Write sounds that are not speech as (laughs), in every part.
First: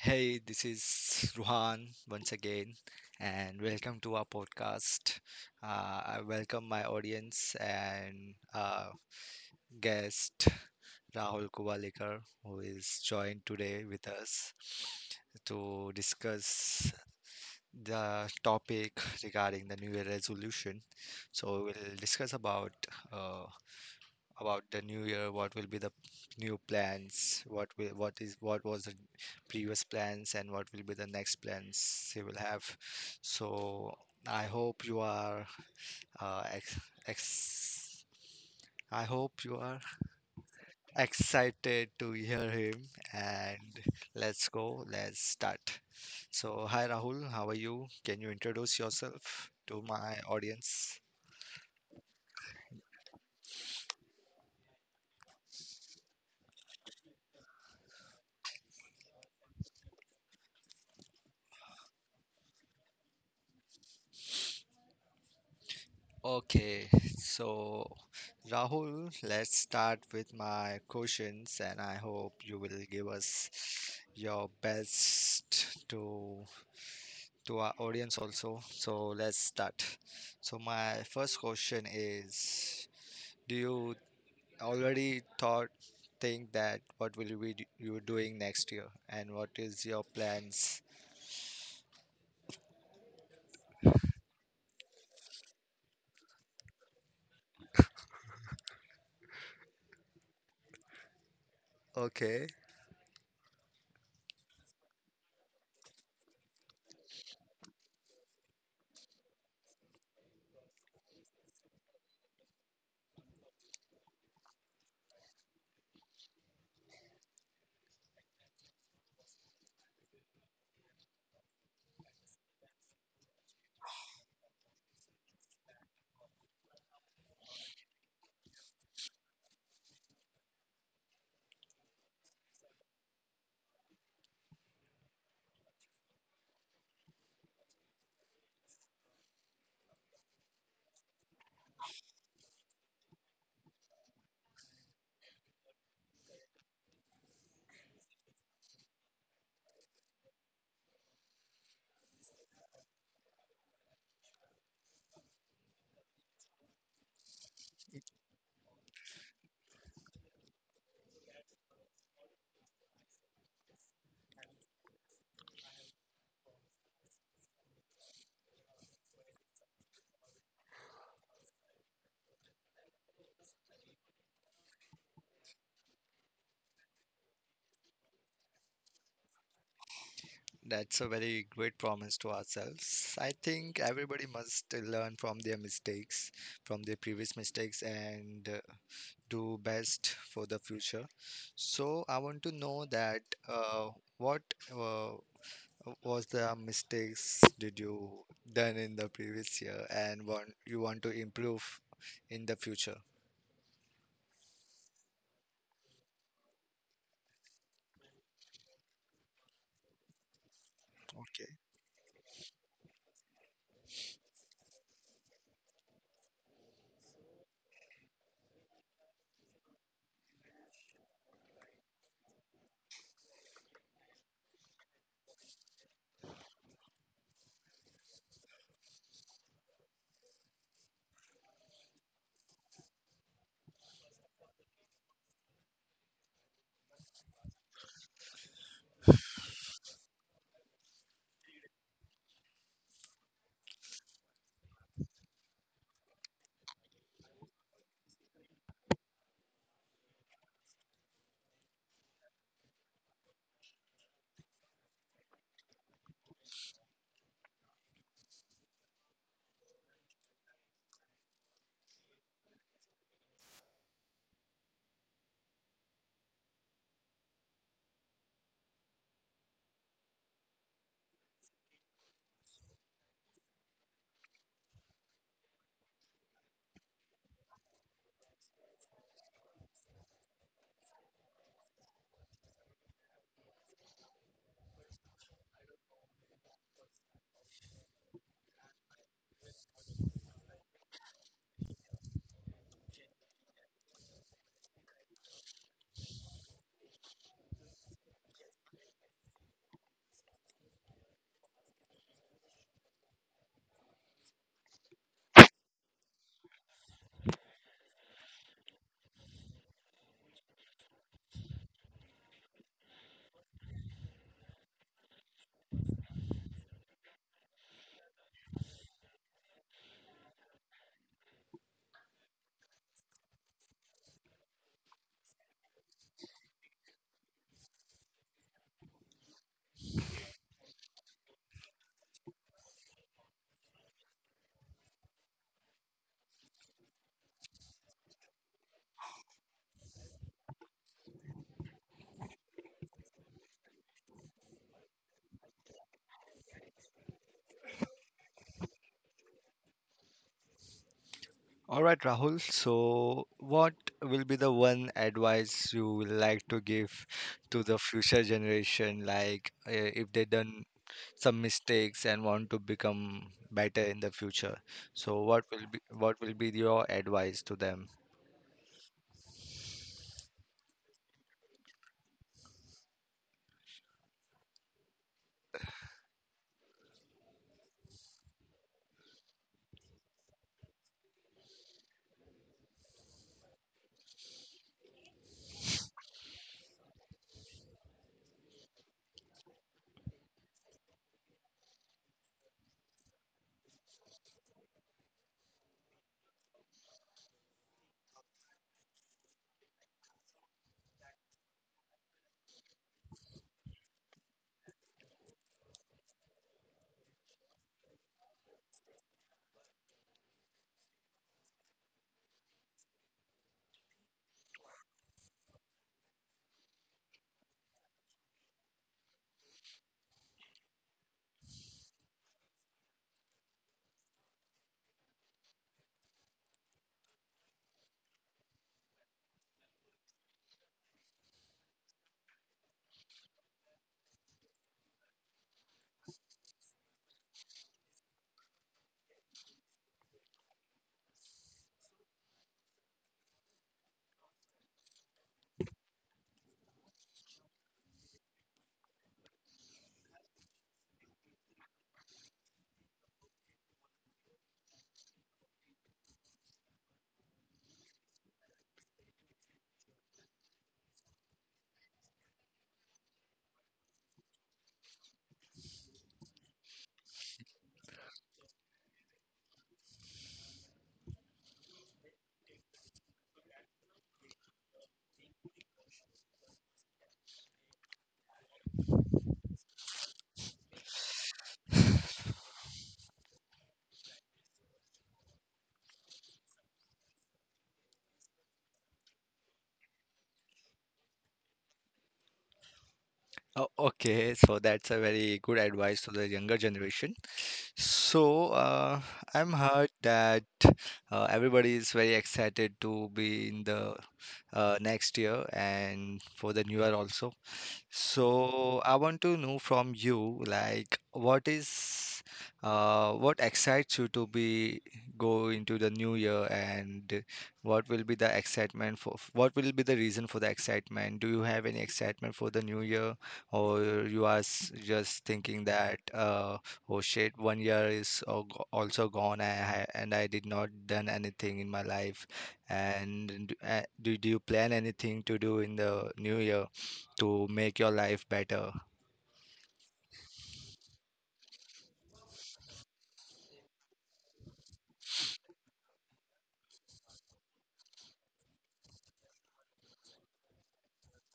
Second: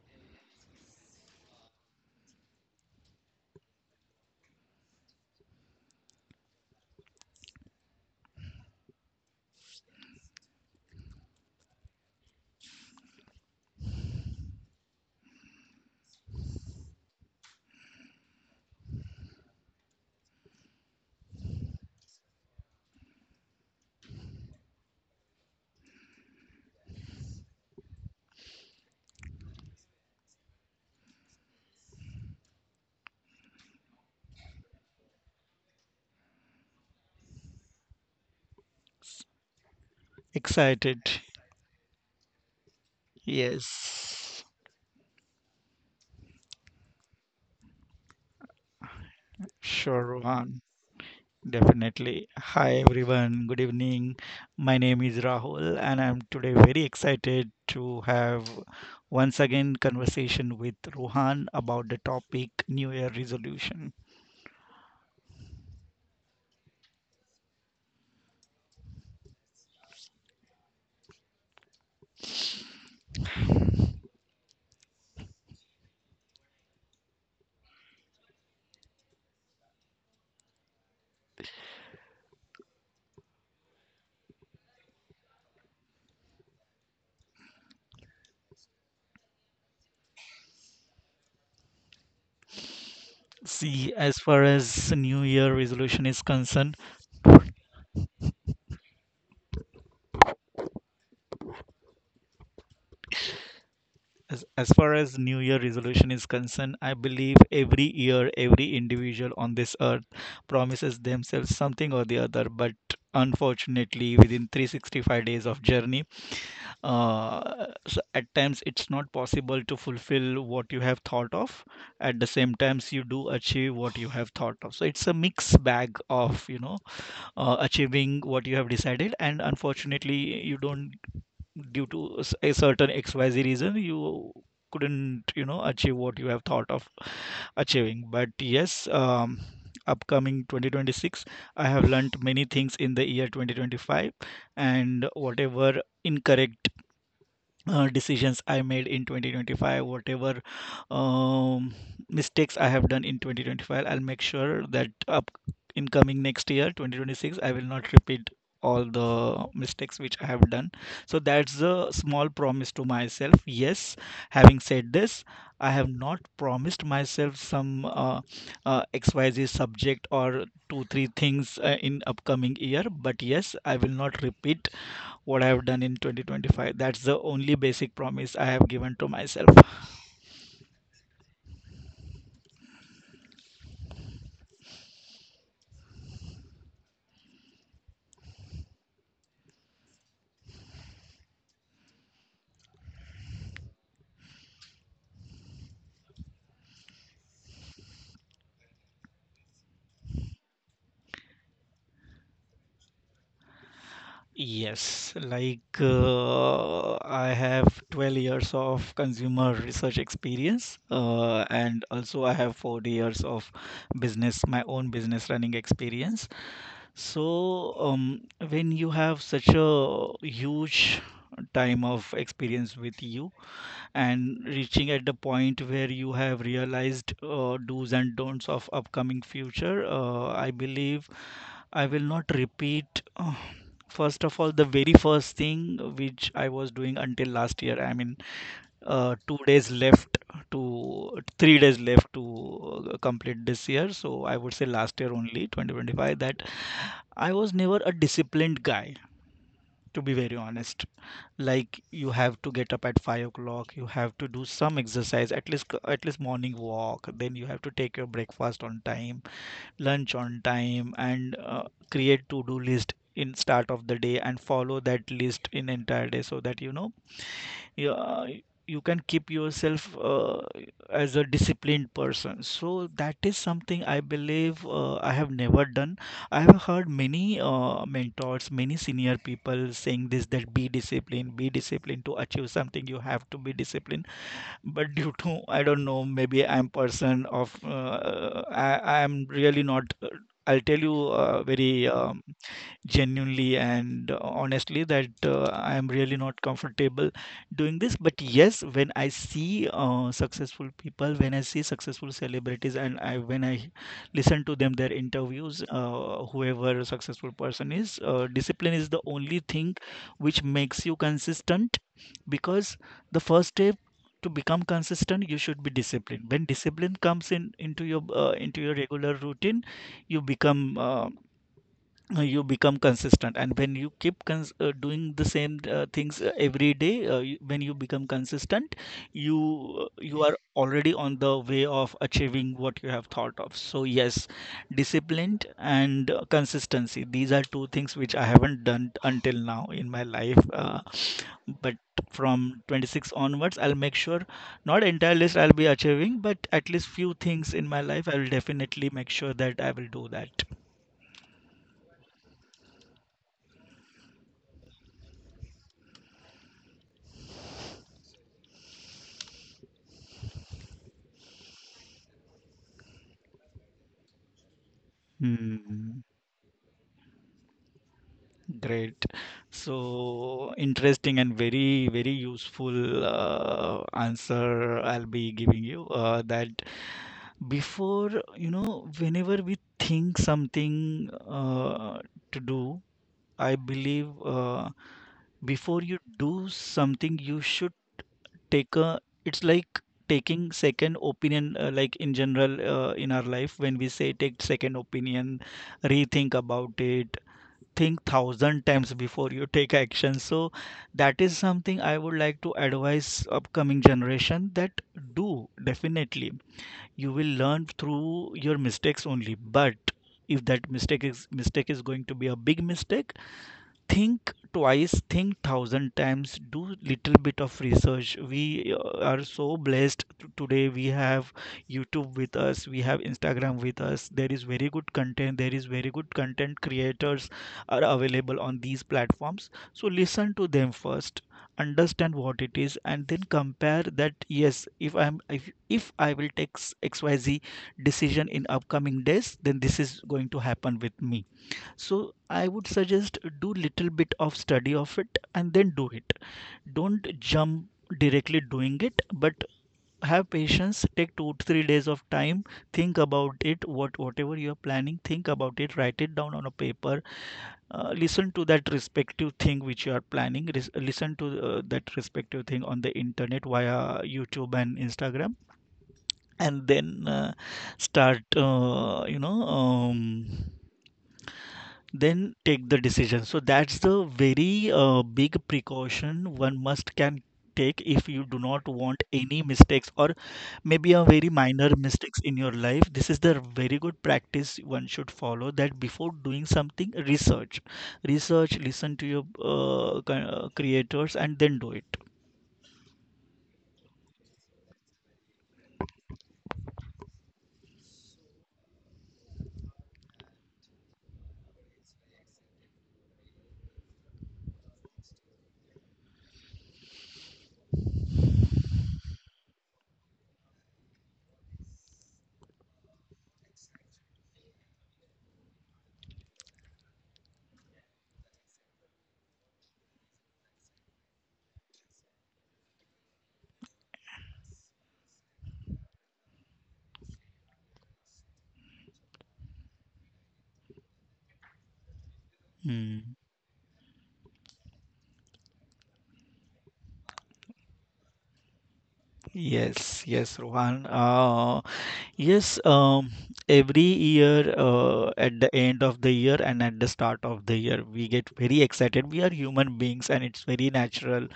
Hey, this is Ruhan once again, and welcome to our podcast. I welcome my audience and guest Rahul Kubalekar, who is joined today with us to discuss the topic regarding the New Year resolution. So we'll discuss uh, about the New Year. What will be the new plans, what will, what is what was the previous plans, and what will be the next plans he will have. So I hope you are uh, ex- ex- I hope you are Excited. excited to hear him, and Yes. let's go, let's start. So hi Rahul, how are you? Can you introduce yourself to Sure, my Rohan. audience? Definitely. Hi, everyone. Good evening. My name is Rahul, and I'm today very excited to have once again conversation with Rohan about the topic New Year resolution. Okay, so Rahul, let's start with my questions, and I hope you will give us your best to our audience also. So let's start. So my first question is, do you already thought think that what will you be you doing next year, and what is your plans? See, as far as New Year resolution is concerned, Okay. As far as New Year resolution is concerned, I believe every year, every individual on this earth promises themselves something or the other. But unfortunately, within 365 days of journey, so at times it's not possible to fulfill what you have thought of. At the same times, you do achieve what you have thought of. So it's a mixed bag of, achieving what you have decided, and unfortunately, you don't due to a certain XYZ reason, you couldn't, achieve what you have thought of achieving. But yes, upcoming 2026, I have learnt many things in the year 2025, and whatever incorrect decisions I made in 2025, whatever um, mistakes I have done in 2025, I'll make sure that up in coming next year, 2026, I will not repeat all the mistakes which I have done. So that's a small promise to myself. Yes, having said this, I have not promised myself some XYZ subject or two, three things in upcoming year, but yes, I will not repeat what I have done in 2025. That's the only basic promise I have given to myself. That's a very great promise to ourselves. I think everybody must learn from their mistakes, from their previous mistakes, and do best for the future. So I want to know that uh, what uh, was the mistakes did you done in the previous year, and want you want to improve in the future? Yes, like I have 12 years of consumer research experience, Okay. and also I have 40 years of business, my own business running experience. So, when you have such a huge time of experience with you, and reaching at the point where you have realized do's and don'ts of upcoming future, I believe I will not repeat first of all, the very first thing which I was doing until last year, I mean two days left to three days left to complete this year, so I would say last year only 2025, that I was never a disciplined guy, to be very honest. Like, you have to get up at 5 o'clock, you have to do some exercise, at least morning walk, then you have to take your breakfast on time, lunch on time, and create to do list in start of the day and follow that list in entire day, so that you know yeah, you can keep yourself as a disciplined person. So that is something I believe I have never done. I have heard many mentors, many senior people saying this, that be disciplined to achieve something. You have to be disciplined. But due to I don't know, maybe I'm person of uh, I am really not. I'll tell you very. Genuinely and honestly that I am really not comfortable doing this. But yes, when I see successful people, when I see successful celebrities, and I when I listen to them, their interviews, whoever a successful person is, discipline is the only thing which makes you consistent, because the first step to become consistent, you should be disciplined. When discipline comes in into your regular routine, you become uh, you become consistent, and when you keep doing the same things every day, when you become consistent, you you are already on the way of achieving what you have thought of. So yes, disciplined and consistency, these are two things which I haven't done until now in my life, but from 26 onwards I'll make sure, not entire list I'll be achieving, but at least few things in my life I will definitely make sure that I will do that. All right, Rahul. So, what will be the one advice you would like to give to the future generation, if they done some mistakes and want to become better in the future? So, what will be Hmm. Your advice to them? Great. So interesting and very, very useful answer I'll be giving you. That before, you know, whenever we think something to do, I believe before you do something, you should take a, it's like taking second opinion, like in general in our life, when we say take second opinion, rethink about it, think thousand times before you take action. So that is something I would like to advise upcoming generation, that do, definitely you will learn through your mistakes only, but if that mistake is going to be a big mistake, think twice, think thousand times, do little bit of research. We are so blessed today, we have YouTube with us, we have Instagram with us, there is very good content, there is very good content creators are available on these platforms. So listen to them first, understand what it is, and then compare that. Yes, if I will take XYZ decision in upcoming days, then this is going to happen with me. So I would suggest, do little bit of study of it and then do it. Don't jump directly doing it, but have patience. Take two to three days of time. Think about it. Whatever you are planning, think about it. Write it down on a paper. Listen to that respective thing which you are planning. Listen to that respective thing on the internet via YouTube and Instagram, and then start. You know. Then take the decision. So that's the very big precaution one must can take if you do not want any mistakes, or maybe a very minor mistakes in your life. This is the very good practice one should follow, that before doing something, research, listen to your creators and then do it. Oh, okay, so that's a very good advice to the younger generation. So, uh, I'm heard that everybody is very excited to be in the next year and for the new year also. So I want to know from you, like, what excites you to be go into the new year, and what will be what will be the reason for the excitement? Do you have any excitement for the new year, or you are just thinking that, oh shit, one year is also gone, and I did not done anything in my life, Hmm. and do you plan anything to do in the new year to make your life better? Yes, Rohan, Yes, um, every year at the end of the year and at the start of the year, we get very excited. We are human beings, and it's very natural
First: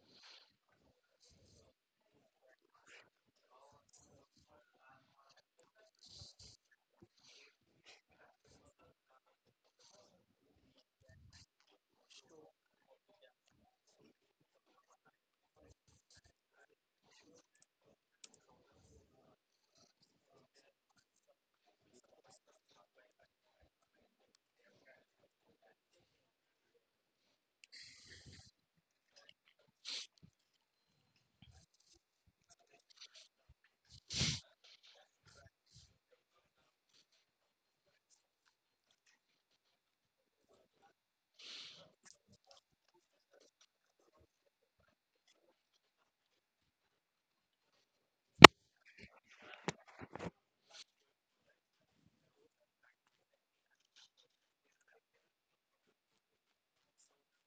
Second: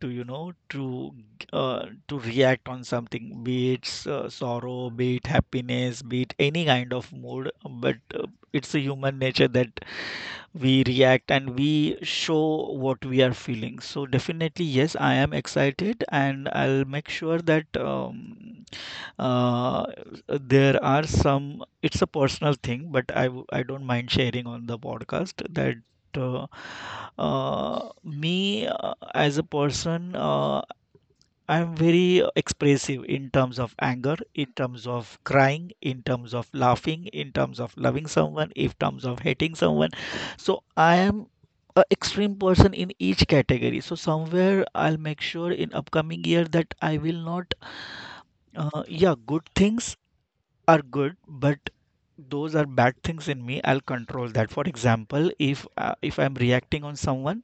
to, you know, to react on something, be it sorrow, be it happiness, be it any kind of mood. But it's a human nature that we react and we show what we are feeling. So definitely, yes, I am excited, and I'll make sure that uh, there are some. It's a personal thing, but I don't mind sharing on the podcast that. Uh, me as a person, I'm very expressive in terms of anger, in terms of crying, in terms of laughing, in terms of loving someone, in terms of hating someone. So I am a extreme person in each category. So somewhere I'll make sure in upcoming year that I will not. Yeah, good things are good, but those are bad things in me. I'll control that. For example, if I'm reacting on someone,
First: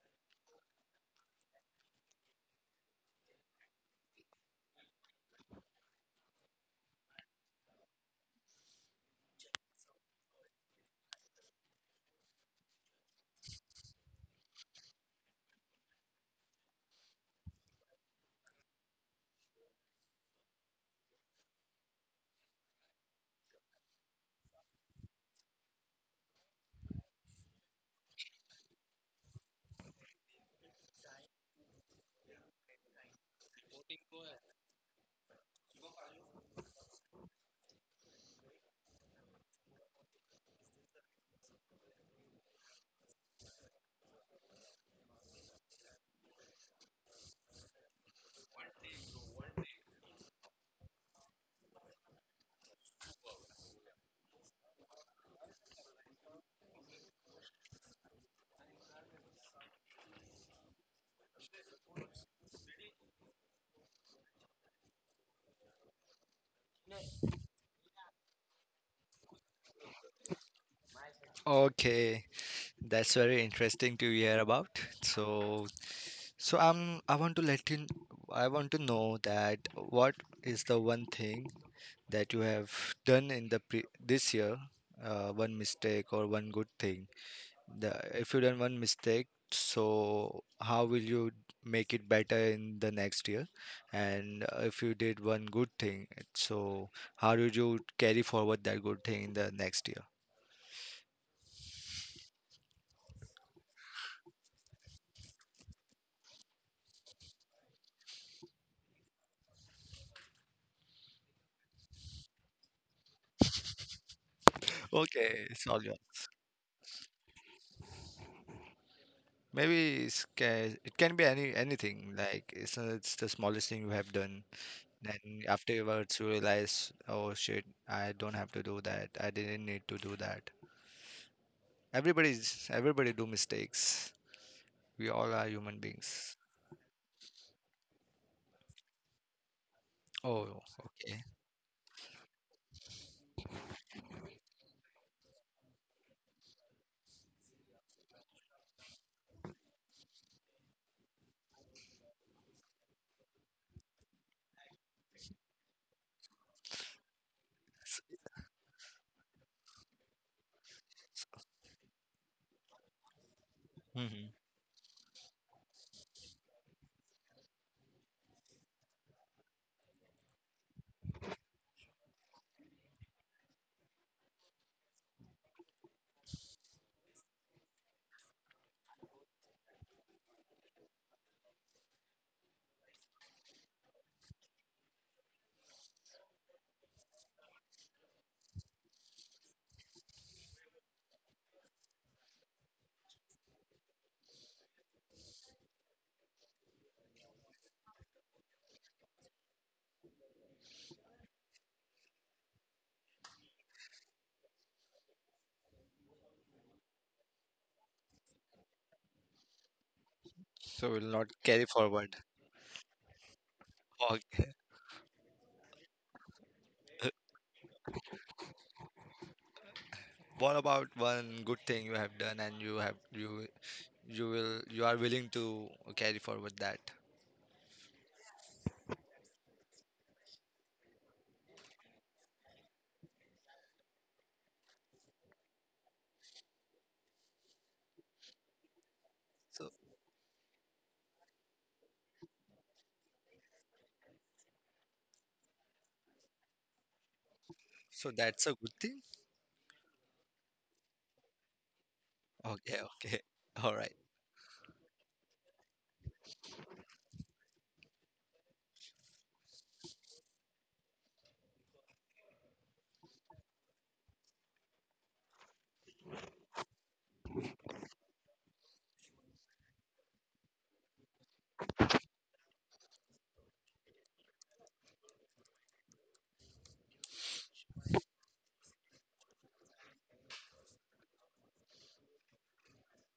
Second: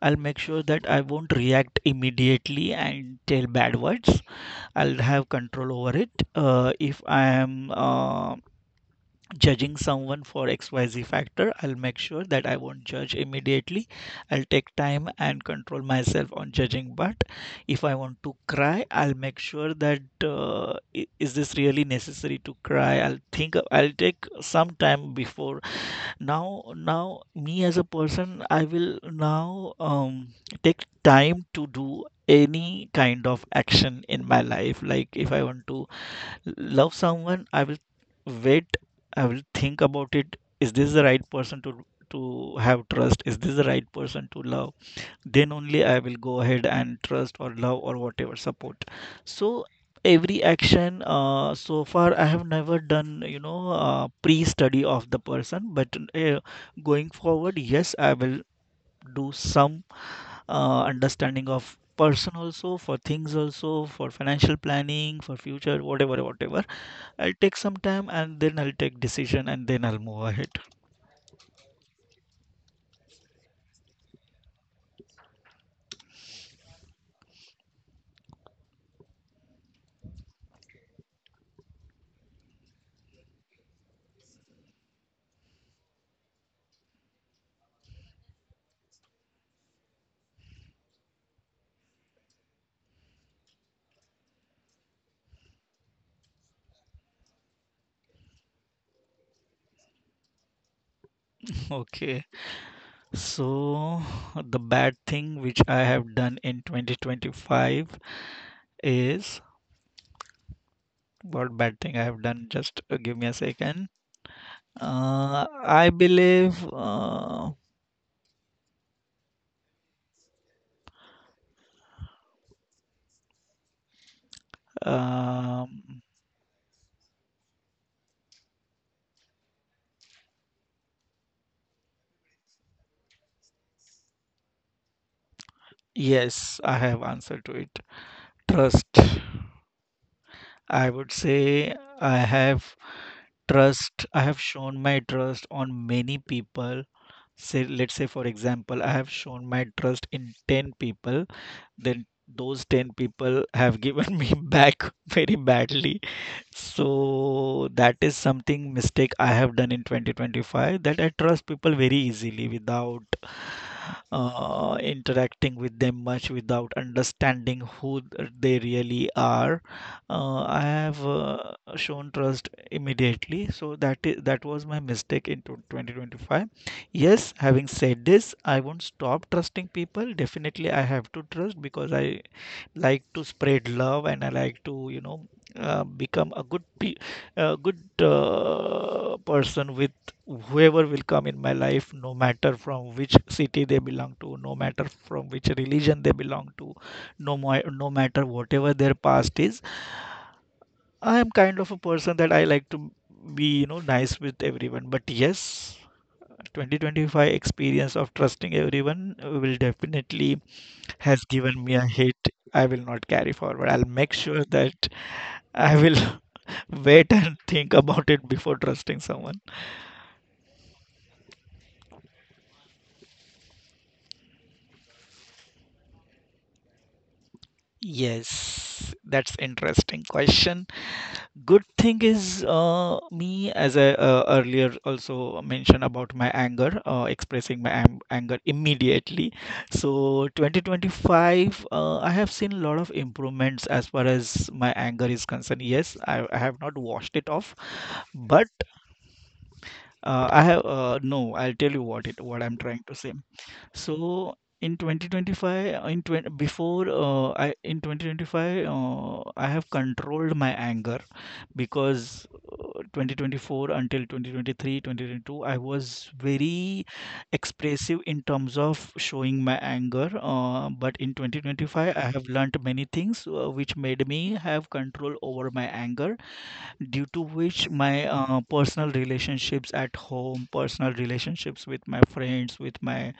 I'll make sure that I won't react immediately and tell bad words. I'll have control over it. If I am judging someone for XYZ factor, I'll make sure that I won't judge immediately. I'll take time and control myself on judging. But if I want to cry, I'll make sure that, is this really necessary to cry? I'll think, I'll take some time before. Now me as a person, I will now take time to do any kind of action in my life. Like, if I want to love someone, I will wait, I will think about it, is this the right person to have trust, is this the right person to love, then only I will go ahead and trust or love or whatever support. So every action, so far I have never done, you know, pre-study of the person, but going forward, yes, I will do some understanding of person also, for things also, for financial planning for future, whatever I'll take some time and then I'll take decision and then I'll move ahead. Okay, that's very interesting to hear about. So, I want to let you I want to know that what is the one thing that you have done in the pre this year, one mistake or one good thing. The If you done one mistake, so how will you make it better in the next year? And if you did one good thing, so how did you carry forward that good thing in the next year? (laughs) Okay. So, the bad thing which I have done in 2025 is, what bad thing I have done? Just give me a second. Okay, it's all I yours. believe, Maybe it's it can be any anything. Like it's the smallest thing you have done. Then um, afterwards you realize, oh shit, I don't have to do that. I didn't need to do that. Everybody's everybody do mistakes. We all are human beings. yes, I have answer to it. Trust. Oh, I would okay. say I have trust. I have shown my trust on many people. Say, let's say, for example, I have shown my trust in 10 people, then those 10 people have given me (laughs) back very badly. So that is something mistake I have done in 2025, that I trust people very easily without Mm-hmm. Interacting with them much, without understanding who they really are. I have shown trust immediately. So that is, that was my mistake in 2025. Yes, having said this, I won't stop trusting people. Definitely, I have to trust because I like to spread love and I like to, become a good person with whoever will come in my life, no matter from which city they belong to, no matter from which religion they belong to, no matter whatever their past is. I am kind of a person that I like to be, nice with everyone. But yes, 2025 experience of trusting everyone will definitely So we'll has not given carry me a forward. hit. I will not carry forward. I'll make sure Okay. that I will (laughs) wait and (laughs) think about it before trusting someone. What about one good thing you have done and you will you are willing to carry forward that? Yes, that's interesting question. Good thing is me as I earlier also mentioned about my anger, expressing my anger immediately. So So 2025, I have seen a lot of improvements as far as my anger is concerned. Yes, I have not washed it off, so but that's a good thing. I have no. I'll tell you what I'm trying Okay, to say. okay. (laughs) All right. So in 2025, in 2025, I have controlled my anger because 2024 until 2023, 2022, I was very expressive in terms of showing my anger. But in 2025, I have learnt many things which made me have control over my anger, due to which my personal relationships at home, personal relationships with my friends, with my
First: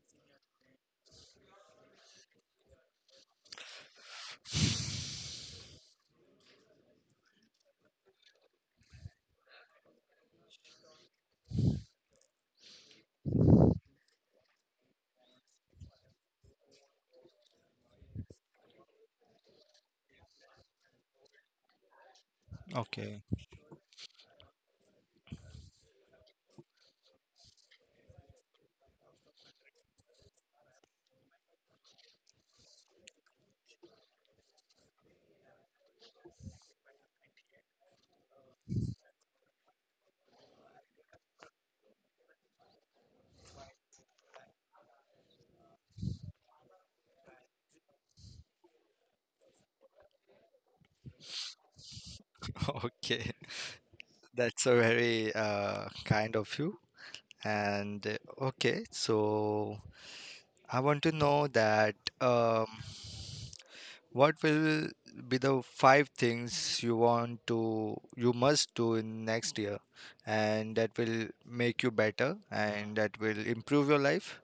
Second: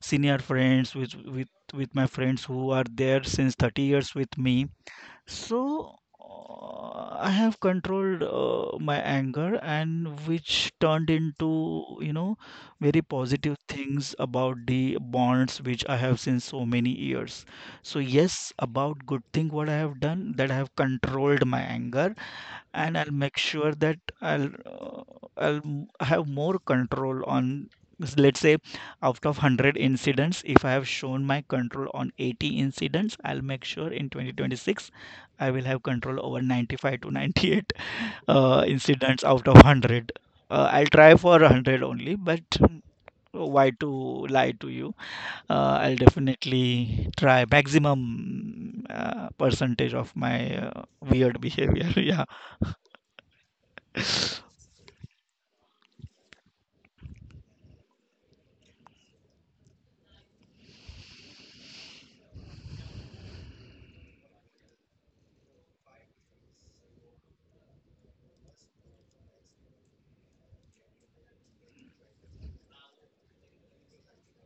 senior friends, with with my friends who are there since 30 years with me. So I have controlled my anger, and which turned into, you know, very positive things about the bonds which I have since so many years. So yes, about good thing what I have done, that I have controlled my anger. And I'll Okay, make sure that I'll have more control on, let's say, out of 100 incidents, if I have shown my control on 80 incidents, I'll make sure in 2026 I will have control over 95 to 98 incidents out of 100. I'll try for 100 only, but why to lie to you. I'll definitely try maximum percentage of my weird behavior. (laughs) Yeah. (laughs) okay. That's a very kind of you. And okay, so I want to know that um, what will be the five things you want to, you must do in next year, and that will make you better and that will improve your life?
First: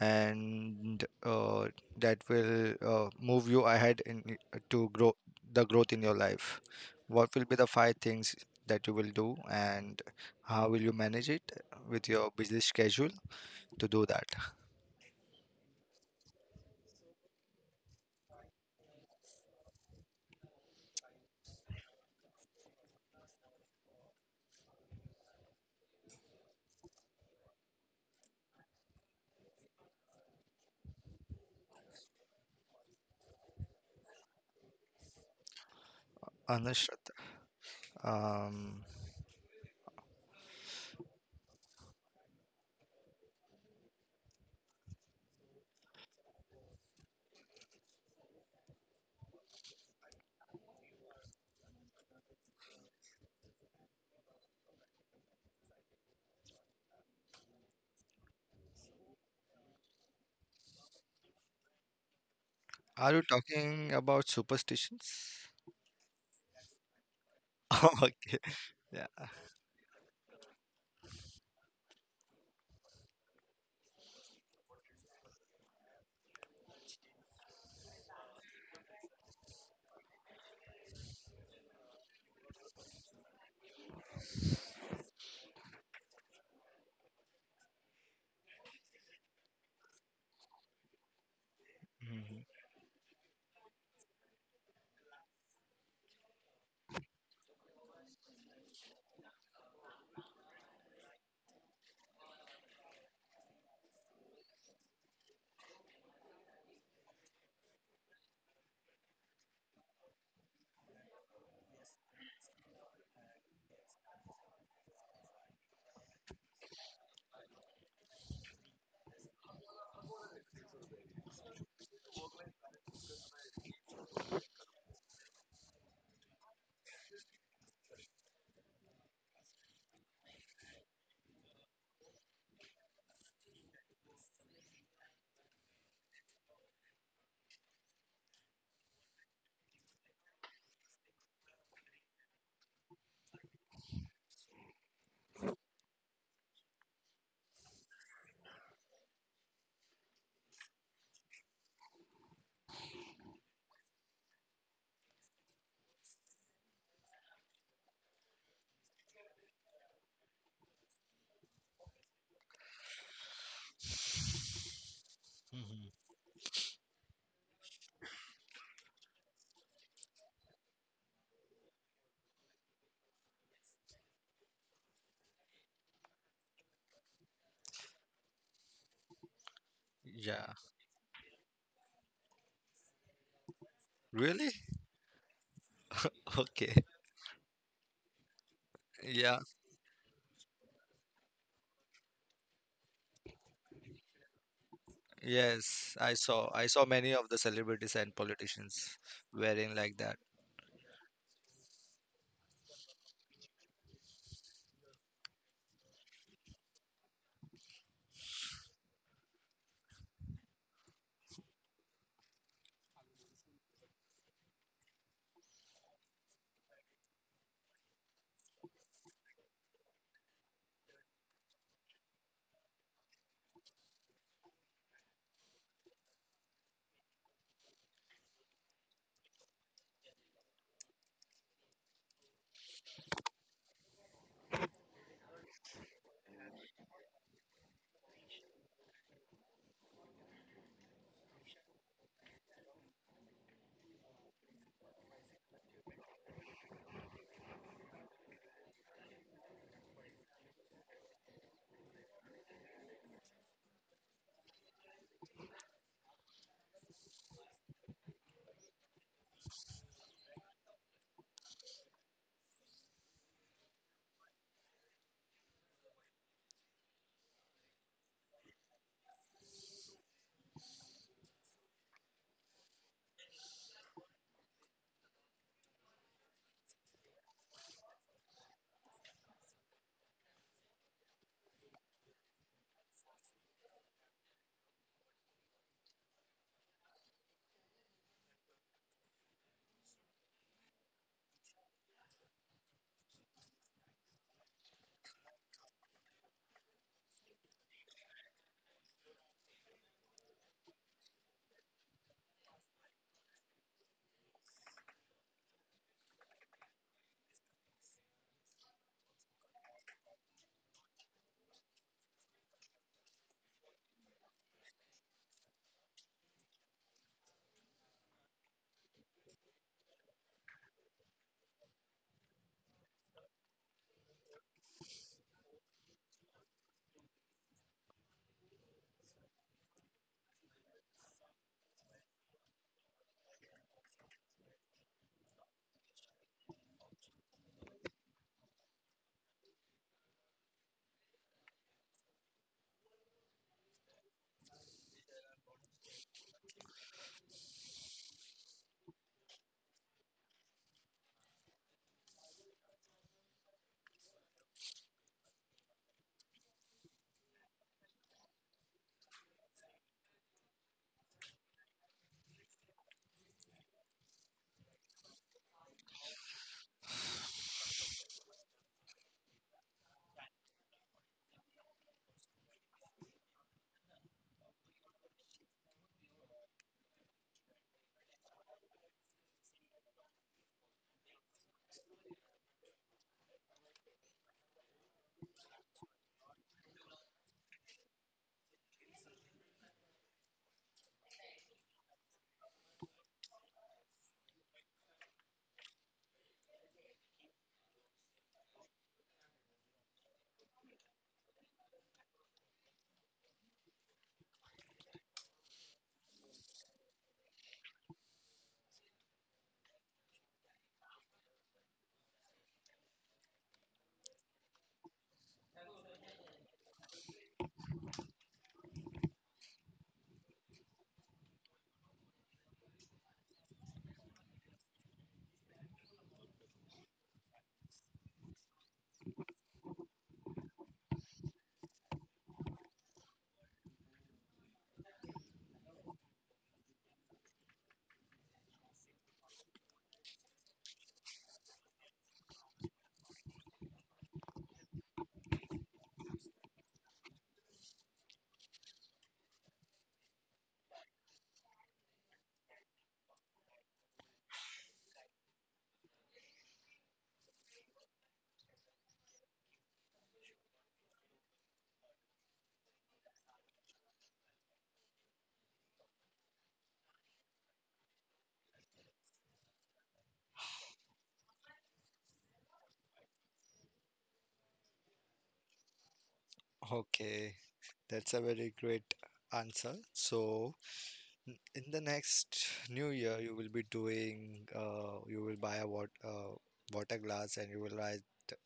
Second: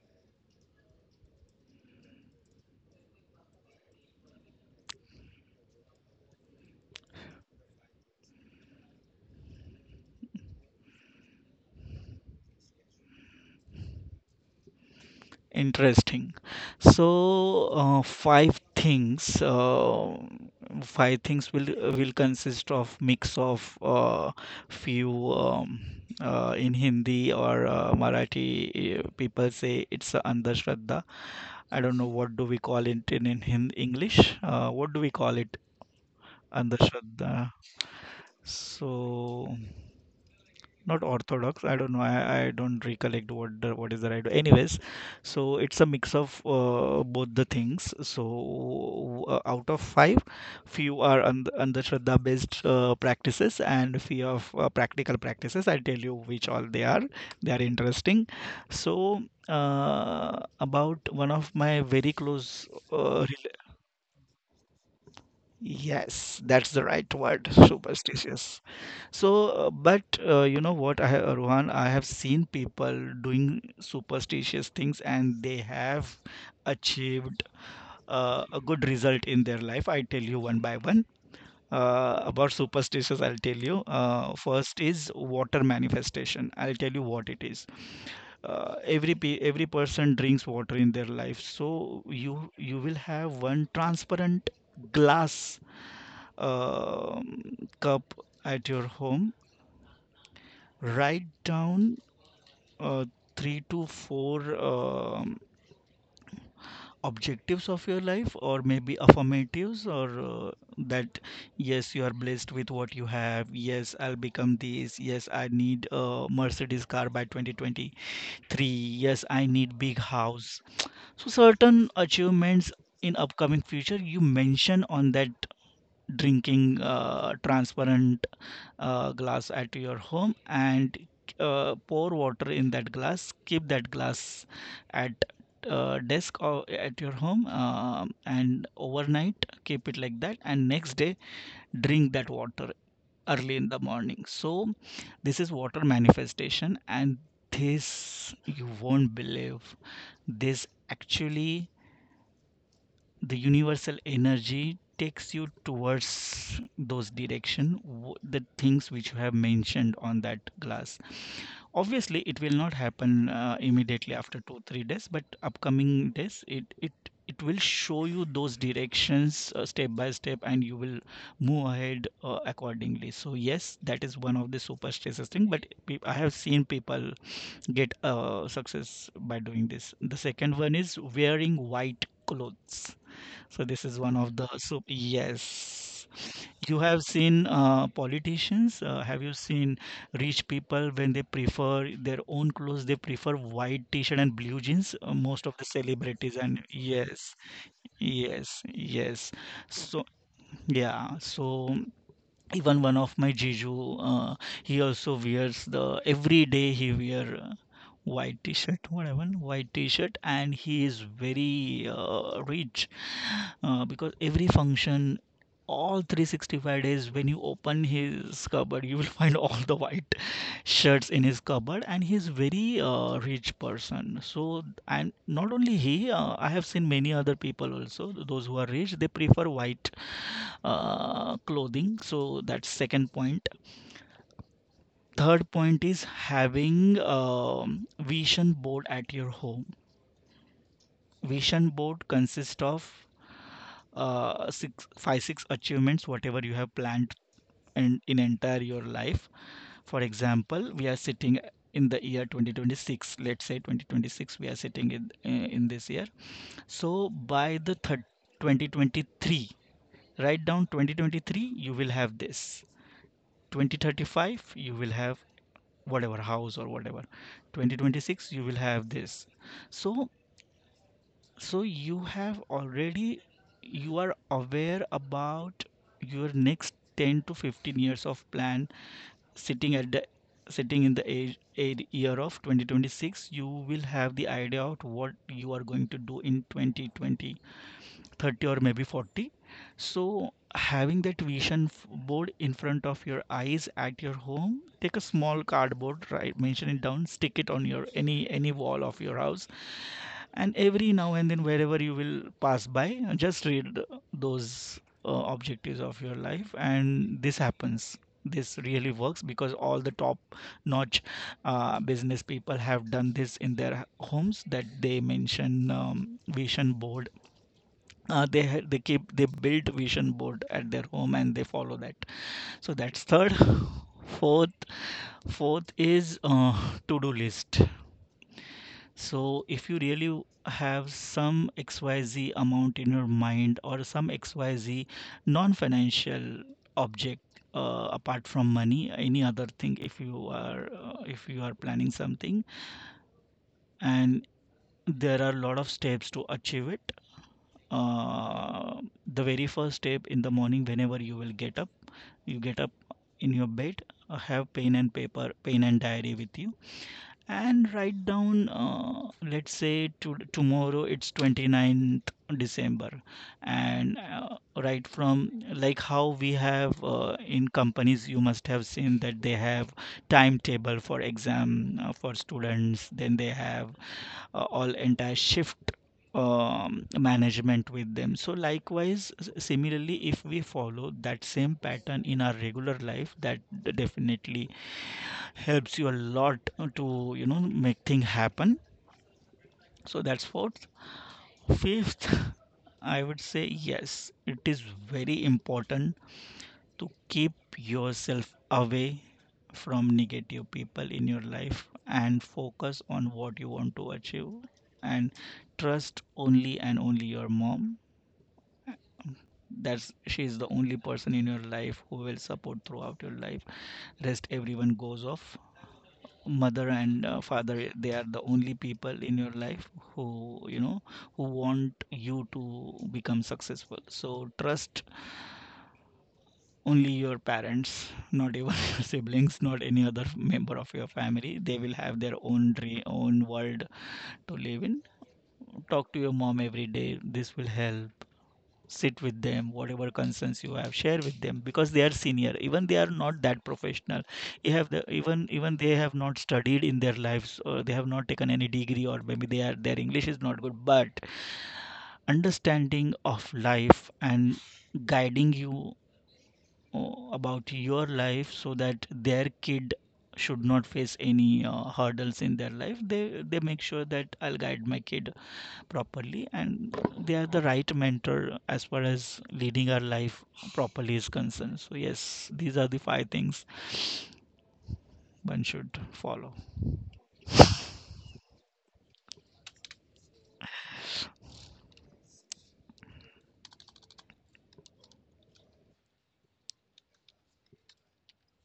And that will move you ahead in to grow the growth in your life. What will be the five things that you will do, and how will you manage it with your busy schedule to do that? Interesting. So, five things will consist of mix of few in Hindi or Marathi. People say it's a Andhashraddha. I don't know what do we call it in English. What do we call it? Anushrat, Andhashraddha. um, So not orthodox. I don't know. I don't recollect what is the right, anyways. So it's a mix of both the things. So out of five, few are andhashraddha based practices, and few of practical practices. I'll tell you which all they are. They are interesting. So about one of my very close are you talking about superstitions? yes, that's the right word, (laughs) Oh, okay. superstitious. Yeah. So, but you know what, Rohan, I have seen people doing superstitious things and they have achieved a good result in their life. I tell you one by one. About superstitious, I'll tell you. First is water manifestation. I'll tell you what it is. Every person drinks water in their life, so Mhm. you will have one transparent glass, um, cup at your home. Write down uh, three to four objectives of your life, or maybe affirmatives, or that yes, you are blessed with what you have. Yes, I'll become this. Yes, I need a Mercedes car by 2023. Yes, I need big house. So certain achievements in upcoming future, you mention on that drinking transparent glass at your home and pour water in that glass, keep that glass at desk or at your home, um, and overnight keep it like that, and next day drink that water early in the morning. So this is water manifestation, and this you won't believe. This actually, the universal energy takes you towards those direction, the things which you have mentioned on that glass. Obviously it will not happen immediately after 2 3 days, but Mhm. upcoming days it will show you those directions step by step, and you will move ahead accordingly. So yes, that is one of the superstitious thing. But I have seen people get success by doing this. The Yeah. second one is wearing white clothes. So this is one of the, Really? so yes. (laughs) Okay. You have seen politicians. Have you Yeah, seen rich people when they prefer their own clothes? They prefer white t-shirt and blue jeans. Most of the yes, I celebrities, saw, and I saw many of yes, the celebrities and yes, politicians yes. wearing like So that. yeah. So even one of my jiju, uh, he also wears the every day he wear white t-shirt, whatever, white t-shirt, and he is very rich, because every function, all 365 days, when you open his cupboard, you will (laughs) find all the white (laughs) shirts in his cupboard, and he's very rich person. So, and not only he, I have seen many other people also, those who are rich, they prefer white clothing. So that's second point. Third point is having, vision board at your home. Vision board consists of five, six achievements, whatever you have planned and in entire your life. For example, we are sitting in the year 2026. Let's say 2026, we are sitting in, eh, in this year. So by the third 2023, write down 2023, you will have this. 2035 you will have whatever house or whatever. 2026 you will have this. So, so you have already, you are aware about your next 10 to 15 years of plan, sitting at the, sitting in the age, age year of 2026, you will have the idea of what you are going to do in 2020 30 or maybe 40. So having that vision board in front of your eyes at your home, take a small cardboard, right, mention it down, stick it on your any wall of your house. And every now and then, wherever you will pass by, just read those objectives of your life, and this happens. This really works, because all the top notch business people have done this in their homes, that they mention, vision board. They keep, they build vision board at their home, and they follow that. So that's third. Fourth, fourth is to-do list. So if you really have some xyz amount in your mind, or some xyz non-financial object, apart from money, any other thing, if you are planning something, and there are a lot of steps to achieve it, uh, the very first step in the morning, whenever you will get up, you get up in your bed, have pen and paper, pen and diary with you, and write down, let's say, tomorrow it's twenty ninth december. And right from, like how we have, in companies you must have seen that they have timetable for exam for students, then they have all entire shift, management with them. So likewise, similarly, if we follow that same pattern in our regular life, that definitely helps you a lot to, you know, make things happen. So that's fourth. Fifth, (laughs) I would say yes, it is very important to keep yourself away from negative people in your life, and focus on what you want to achieve. And trust only and only your mom. That's, she is the only person in your life who will support throughout your life. Rest everyone goes off. Mother and father, they are the only people in your life who, you know, who want you to become successful. So trust only your parents, not even (laughs) your siblings, not any other member of your family. They will have their own dream, own world to live in. Talk to your mom every day, this will help. Sit with them, whatever concerns you have, share with them, because they are senior. Even they are not that professional, you have the, even they have not studied in their lives, or they have not taken any degree, or maybe they are, their english is not good, but understanding of life, and guiding you about your life, so that their kid should not face any hurdles in their life, they make sure that I'll guide my kid properly. And they are the right mentor as far as leading our life properly is concerned. So yes, these are the five things one should follow. Okay, that's a very great answer. So, in the next new year, you will be doing, you will buy a water glass, and you will write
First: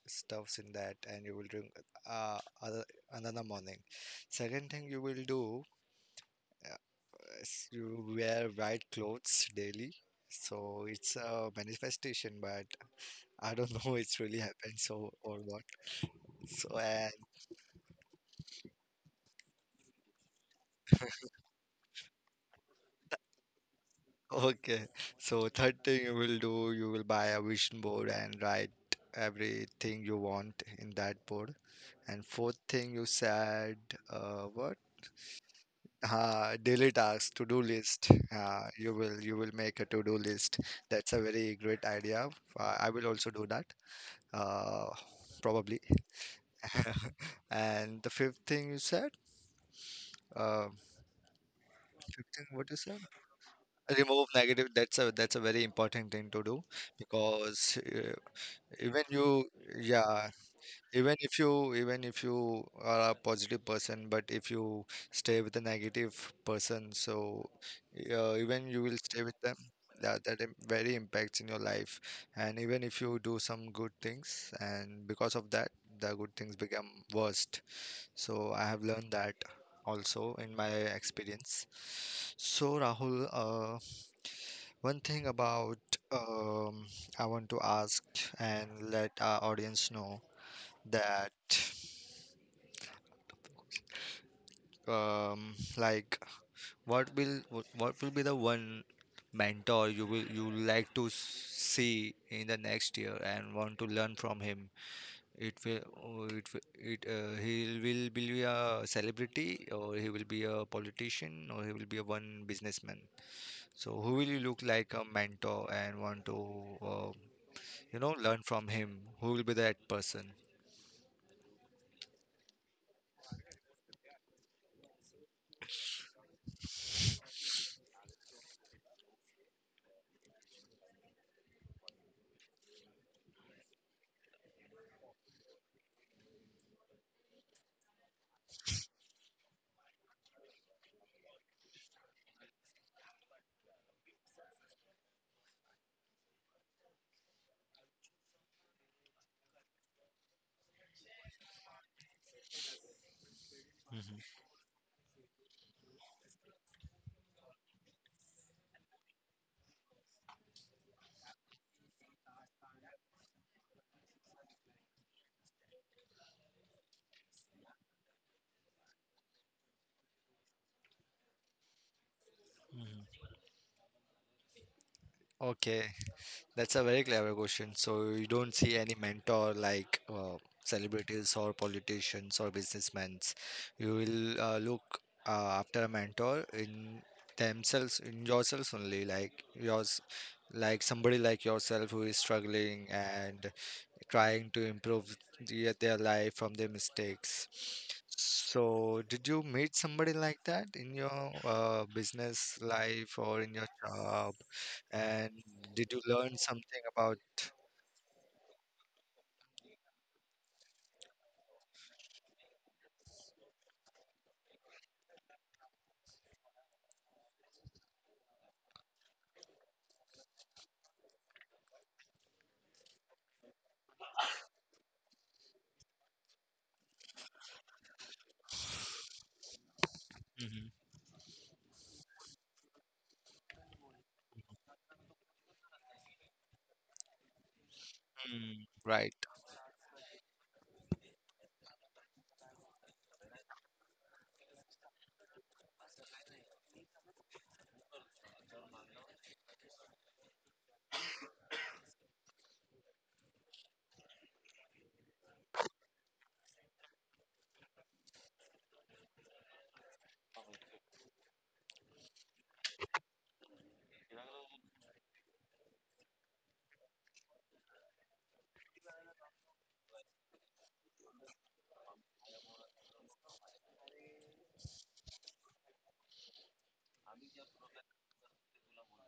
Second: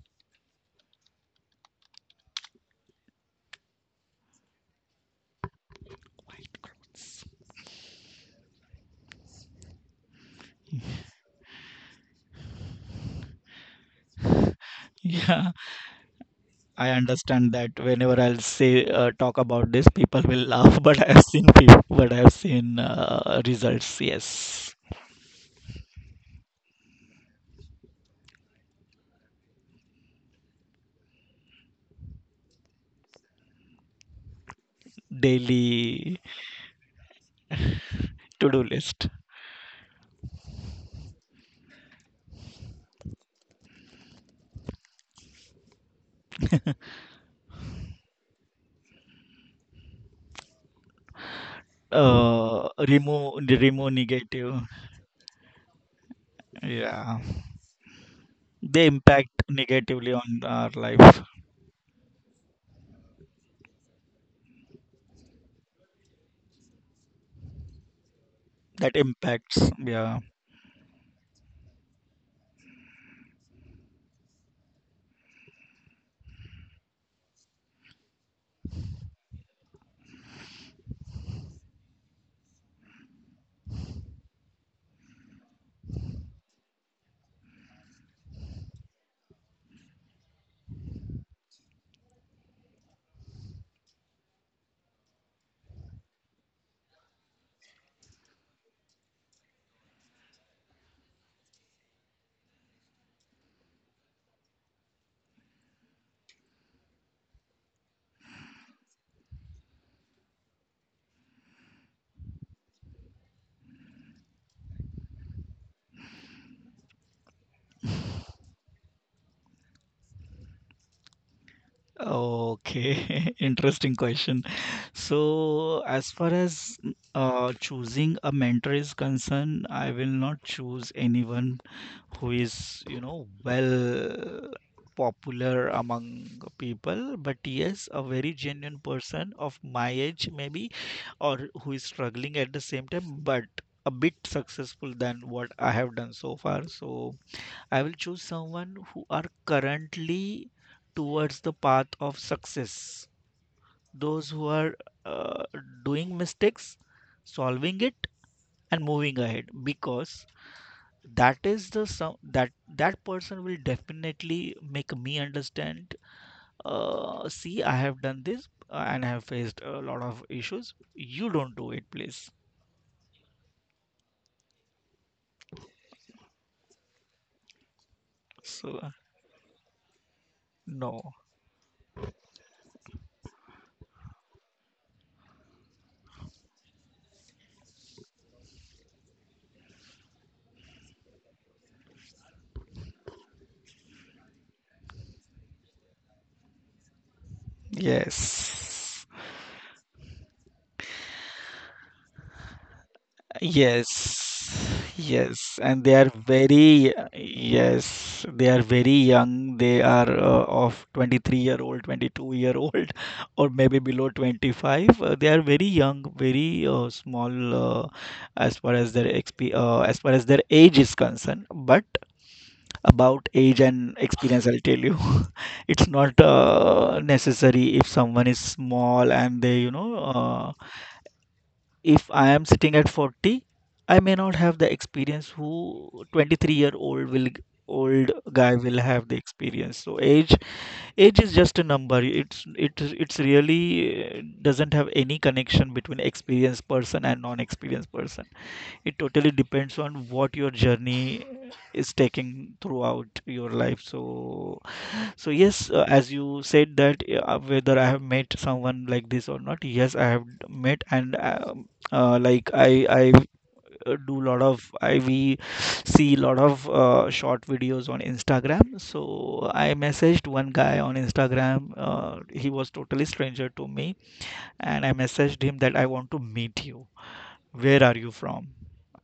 stuffs in that, and you will drink uh, other, another morning. Second thing you will do White uh, clothes. is you wear white clothes daily. So, it's a manifestation, but I don't know (laughs) it's really happened (laughs) so or Yeah, what. So, I and understand that whenever I'll say talk about this, people will laugh. (laughs) But I have seen people, but I have seen results. Yes. okay. So third thing you will do, you will buy a vision board and write everything you want in that board. And fourth thing you said, what? Daily. Daily tasks, to-do list. To-do list. You will make a to-do list. That's a very great idea. I will also do that. Uh, Probably. (laughs) And the fifth thing you said, uh, fifth thing Uh, what you said? remove remove Remove negative. negative. That's a very important thing to do Yeah, because they even impact you, negatively yeah, on our even life. if you, even if you are a positive person, but if you stay with a negative person, so even you will That stay with them. impacts. Yeah. That very impacts in your life, and even if you do some good things, and because of that, the good things become worst. So I have learned that also in my experience. So Rahul, one thing about um, I want to ask and let our audience know that um, like what will what will be the one mentor you will you like to see in the next year and want to learn from him? It will, oh, it will- it he will be a celebrity, or he will be a politician, or he will be a one businessman. So who will you look like a mentor and want to uh, you know, learn from him? Who will be that person? Okay. (laughs) Interesting question. So as far as choosing a mentor is concerned, I will not choose anyone who is you know well popular among people, but yes, a very genuine person of my age maybe, or who is struggling at the same time but a bit successful than what I have done so far. So I will choose someone who are currently towards the path of success, those Hmm. who are uh, doing mistakes, solving it and moving ahead, because that is the some that that person will definitely make me understand, see, I have done this and I have faced a lot of issues, you don't do it please. Hmm. Okay. That's a very clever question. So you don't see So any mentor like no. celebrities or politicians or businessmen. You will look after a mentor in themselves, in yourselves only, like yours, like somebody like yourself who is struggling and trying to improve their life from their mistakes. So Yes. did you meet somebody like that in your business life or in your job? Yes, And yes, and did they you are learn something very, about? yes, they are very young. They are of 23-year-old, 22-year-old, (laughs) or maybe below 25. They are very young, very small, as far as their exp as far as their age is concerned. But about age and experience, I'll tell you, (laughs) it's not necessary. If someone is small and they, you know, Mhm. if I am sitting at 40, I may not have the experience who 23-year-old will old guy Mm, will have right. the experience. So age is just a number. It's really doesn't have any connection between experienced person and non-experienced person. It totally depends on what your journey is taking throughout your life. So yes, as you said that whether I have met someone like this or not, yes, I have met, and like I do lot of I we see lot of short videos on Instagram. So I messaged one guy on Instagram. He was totally stranger to me, and I messaged him that I want to meet you. Where are you from?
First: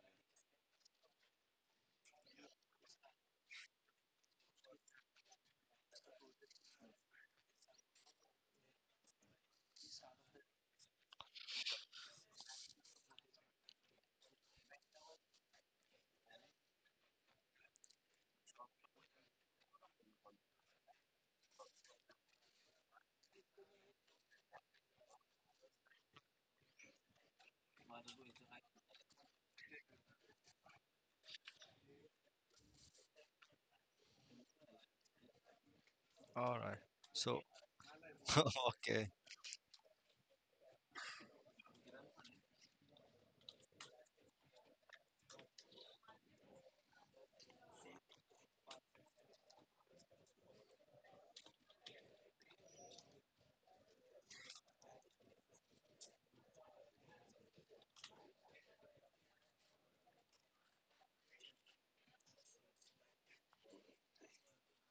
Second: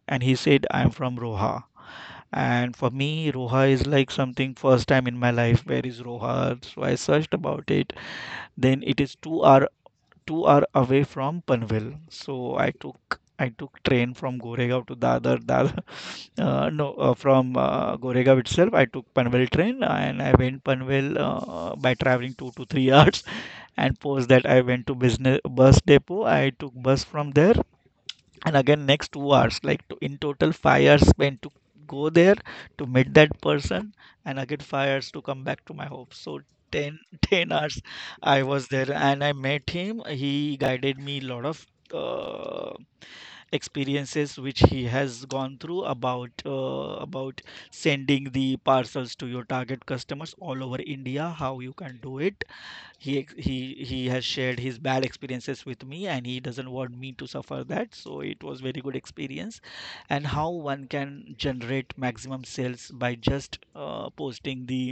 And he said I'm from Roha. And for me, Roha is like something first time in my life. Where is Roha? So I searched about it. Then it is 2 hour away from Panvel. So I took train from Goregaon to Dadar. Dadar (laughs) no, from Goregaon itself, I took Panvel train and I went Panvel by traveling two to three (laughs) hours. And post that, I went to bus depot. I took bus from there, and again next 2 hours like to, in total 5 hours spent to go there to meet that person, and again 5 hours to come back to my home. So All right. 10 (laughs) So, 10 hours I was (laughs) there, okay. and I met him. He guided me a lot of uh, experiences which he has gone through about sending the parcels to your target customers all over India, how you can do it. He he has shared his bad experiences with me, and he doesn't want me to suffer that, so it was very good experience. And how one can generate maximum sales by just posting the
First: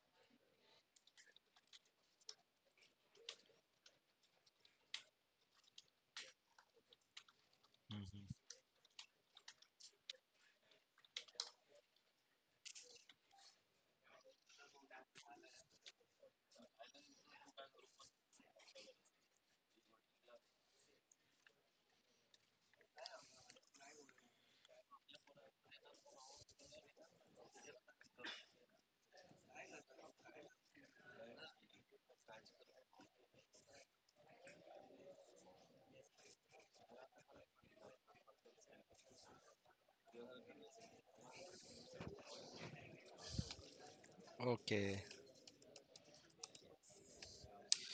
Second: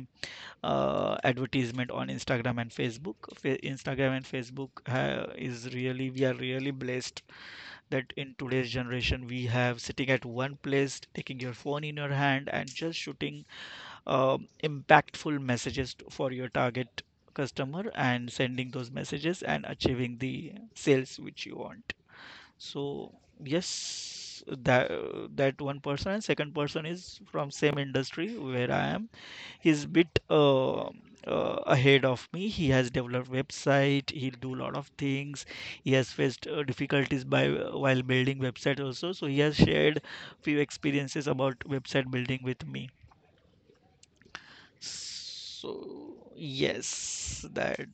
advertisement on Instagram and Facebook. Instagram and Facebook is really, we are really blessed that in Hmm. today's generation we have sitting at one place, taking your phone in your hand and just shooting uh, impactful messages for your target customer, and sending those messages and achieving the sales which you want. So yes, that one person. And second person is from same industry where I am. He's bit ahead of me. He has developed website, he'll do lot of things. He has faced difficulties by while building website also, so he has shared few experiences about website building with me. Okay. So yes, that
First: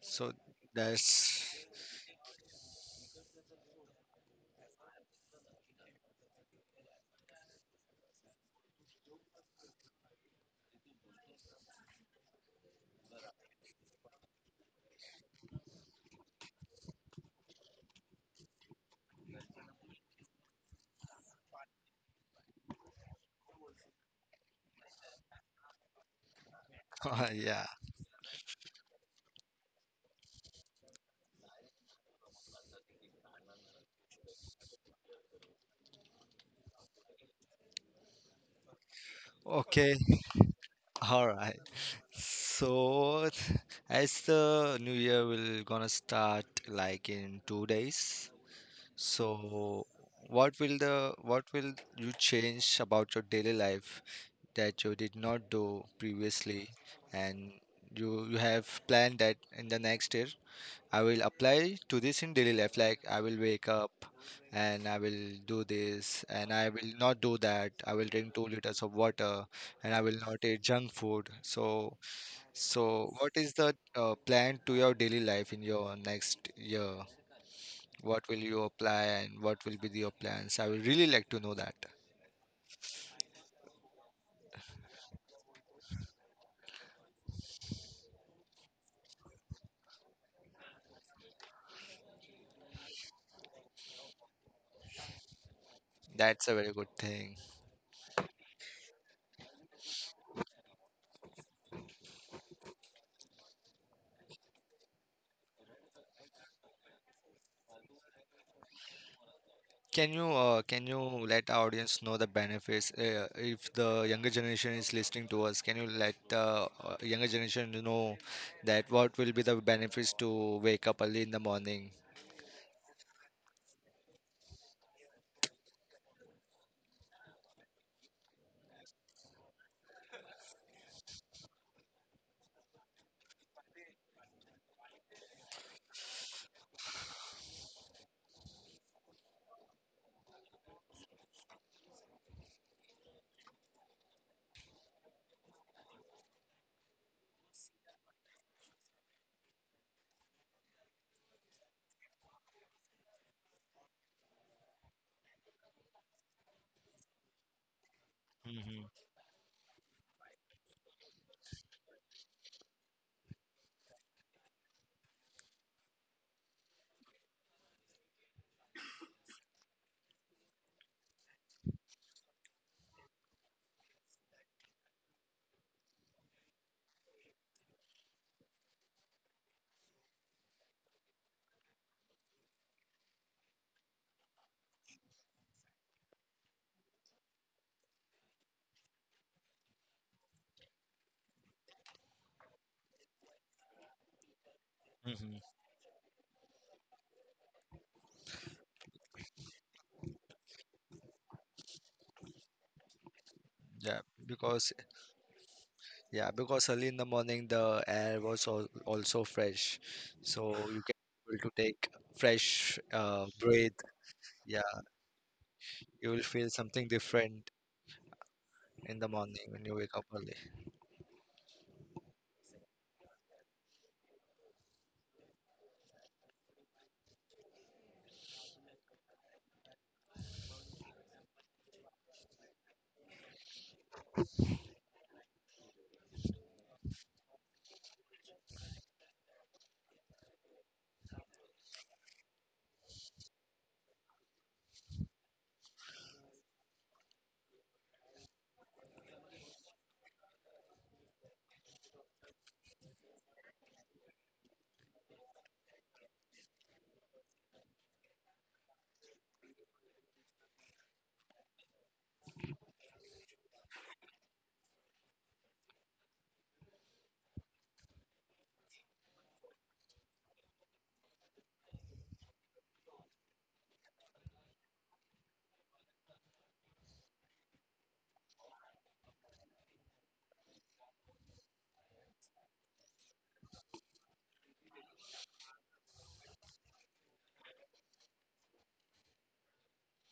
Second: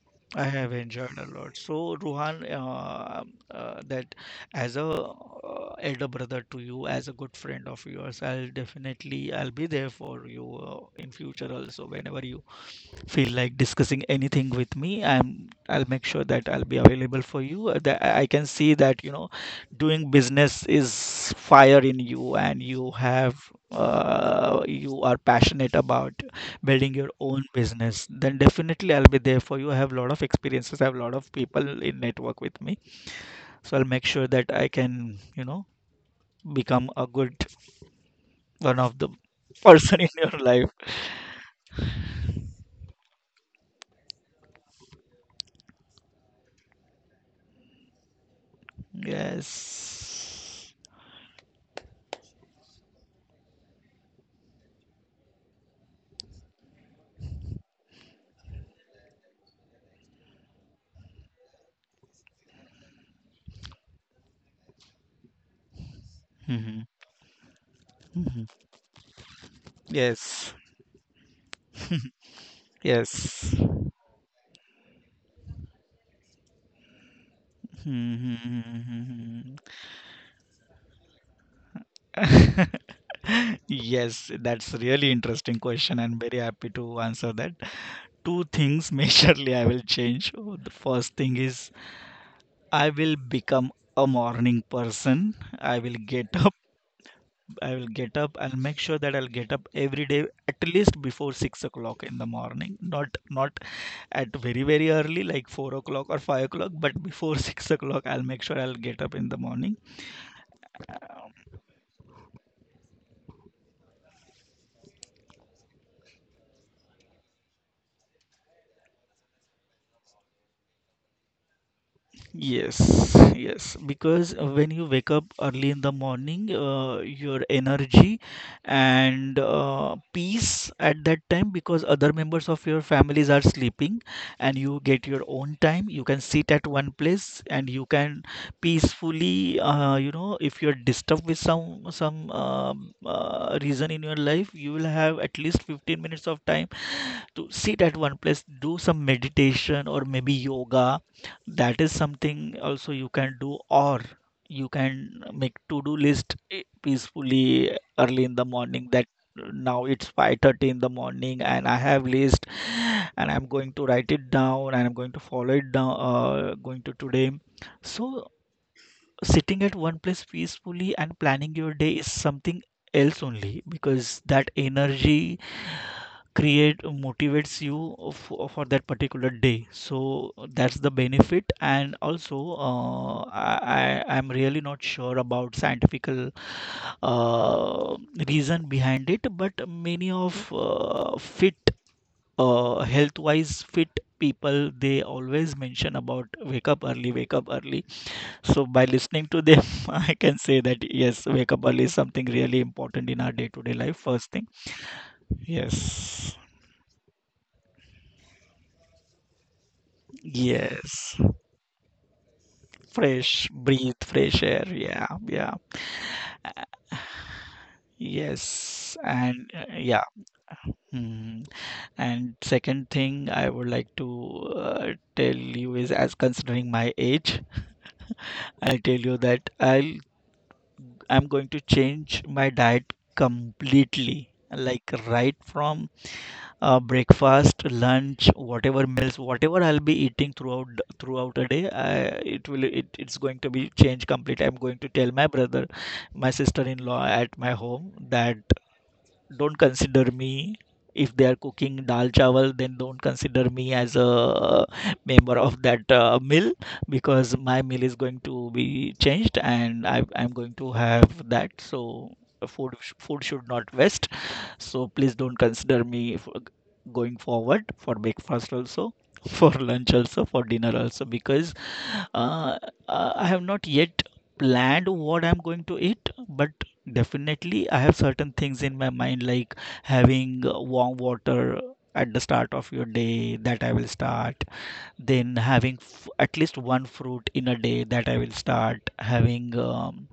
So I have enjoyed a that's lot. So Ruhan, that as a elder brother to you, as a good friend of yours, I'll be there for you in future also. Whenever you feel like discussing anything with me, I'll make sure that I'll be available for you. That I can see that, you know, doing business is fire in you, and you have you are passionate about building your (laughs) own yeah. business. Then definitely I'll be there for you. I have a lot of experiences, I have a lot of people in network with me, so I'll make sure that I can, you know, become a good one of the Okay. person (laughs) in your life. All right. So as the new year will gonna start like in 2 days. So Yes. what will the what will you change about your daily life that you did not do previously, and you have planned that in the next year? I will apply to this in daily life, like I will wake up and I will do this and I Hmm. will not do that. I will drink 2 liters of water, and I will not Yes. eat junk food. So so what is Yes. the plan to your daily life in your next year? What will you (laughs) apply and what will be your plans? I will really like to know that. Yes, that's a really interesting question, and very happy to answer that. Two things (laughs) majorly I will change. Oh, The first thing is I will become a morning person. I will get That's up. a very good thing. I will get up. I'll make sure that I'll get up every day at least before 6 o'clock in the morning. Not at very very early like 4 o'clock or 5 o'clock, but before (laughs) 6 o'clock I'll make sure I'll get up in the morning. Can you let our audience know the benefits, if the younger generation is listening to us? Can you let the younger generation know that what will be the benefits to wake up early in the morning? Yes, yes, because when you wake up early in the morning, your energy and peace at that time, because other members of your families are sleeping, and you get your own time. You can sit at one place, and you can peacefully, you know, if you're disturbed with some reason in your life, you will have at least 15 minutes of time to sit at one place, do some meditation or maybe yoga, that is something also you can do. Or you can make to do list, peacefully early in the Hmm. morning, that now it's 5:30 in the morning and I have list, and I'm going to write it down, and I'm going to follow it down, going to today. So sitting at one place peacefully and planning your day is something else only, because that energy create motivates you for that particular day. So that's the benefit. And also, uh, i I'm really not sure about scientific uh, reason behind it, but many of fit health wise fit people, they Hmm. always mention about wake up early, wake up early. So by listening to them, (laughs) I can say that yes, wake up early is something really important in our day-to-day life. Yeah, First thing, because, yeah, yes, because early in the morning the air was al also fresh, so you can yes, able to take fresh fresh breath. breathe, fresh Yeah, air. Yeah, yeah, you will feel something different yes, in the morning and when you wake yeah. up early. Mm. And second thing I would like to uh, tell you is, as considering my age, I'll tell you that I'm going to change my diet completely. Like right from breakfast, lunch, whatever meals, whatever I'll be eating throughout a day, it will it's going to be changed completely. I'm going to tell my brother, my sister-in-law at my home that don't consider me, if they are cooking dal chawal, then don't consider me as a member of that meal, because my meal is going to be changed, and I'm going to have that. So food should not waste, so please don't consider me for going forward, for breakfast also, (laughs) for lunch also, for dinner also, because uh, I have not yet planned what I'm going to eat. But definitely, I have certain things in my mind, like having warm water at the start of your day, that I will start. Then having f at least one fruit in a day, that I will start. Having um,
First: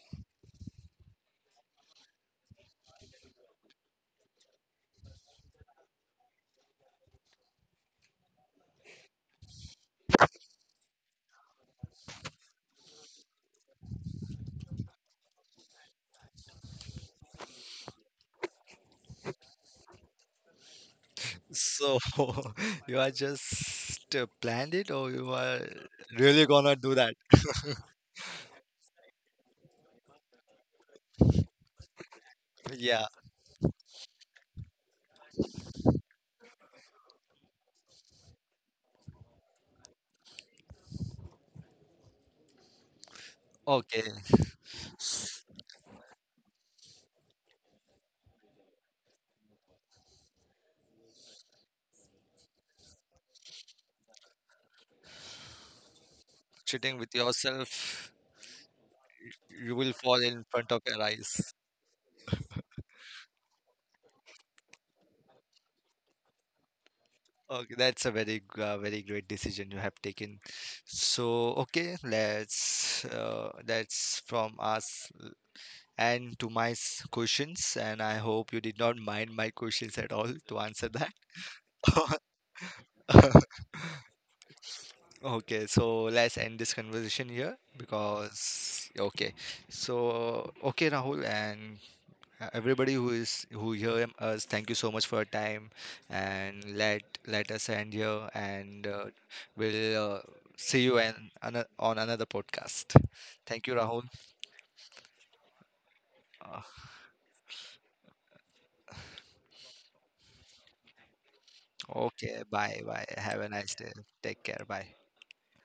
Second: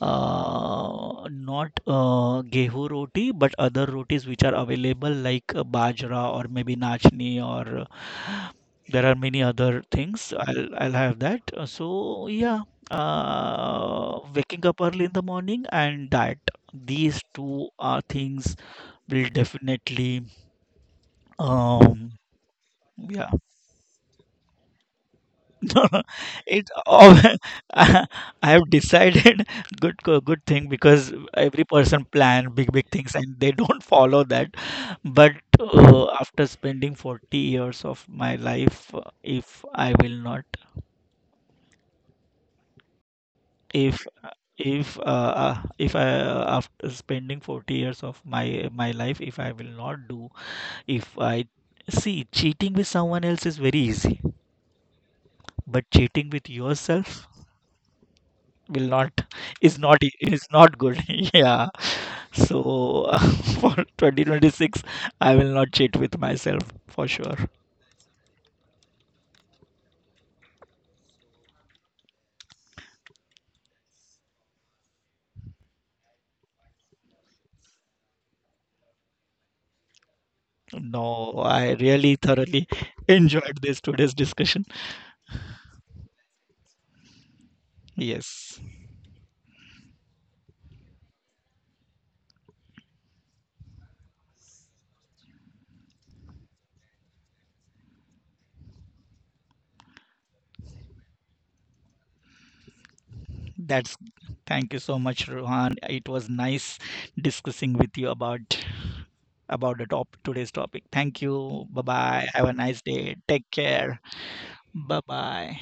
uh, not gehu roti, but other rotis which are available, like bajra or maybe nachni, or there are many other things. I'll have that. So yeah, waking up early in the morning and diet, these two are things will definitely So um (laughs) you are yeah. just planned it, or you are (laughs) No, no. really it gonna do that? oh, (laughs) (laughs) I have decided. (laughs) Good good thing, because every person plan big big Yeah. things and they don't (laughs) follow that. But after spending 40 years of my life, if I will not, if Okay. if if I after spending 40 years of my life, if I will not do, if I see, cheating with someone else is very easy, but cheating with Cheating with yourself yourself, will not you is will not e- fall in is front not of your good. eyes. (laughs) Yeah, so (laughs) for 2026 I will not cheat with myself for sure. Okay, that's a very, very great decision you have taken. So, okay, let's. That's from us and to my questions, and I hope you did not mind my questions at all to answer No, that. I really thoroughly (laughs) (laughs) enjoyed this today's discussion. Okay, so let's end this conversation here Yes, because okay. So okay, Rahul, and everybody who is who hear us, thank you so much for your time, and let let us end here, and we'll see you on another podcast. Thank you, that's Rahul. thank you so much Rohan. It was Uh, nice discussing with you about the top today's topic. Thank you. Bye bye, okay, have a bye nice bye. day, Have a take nice day. care. Take care. Bye. Bye bye.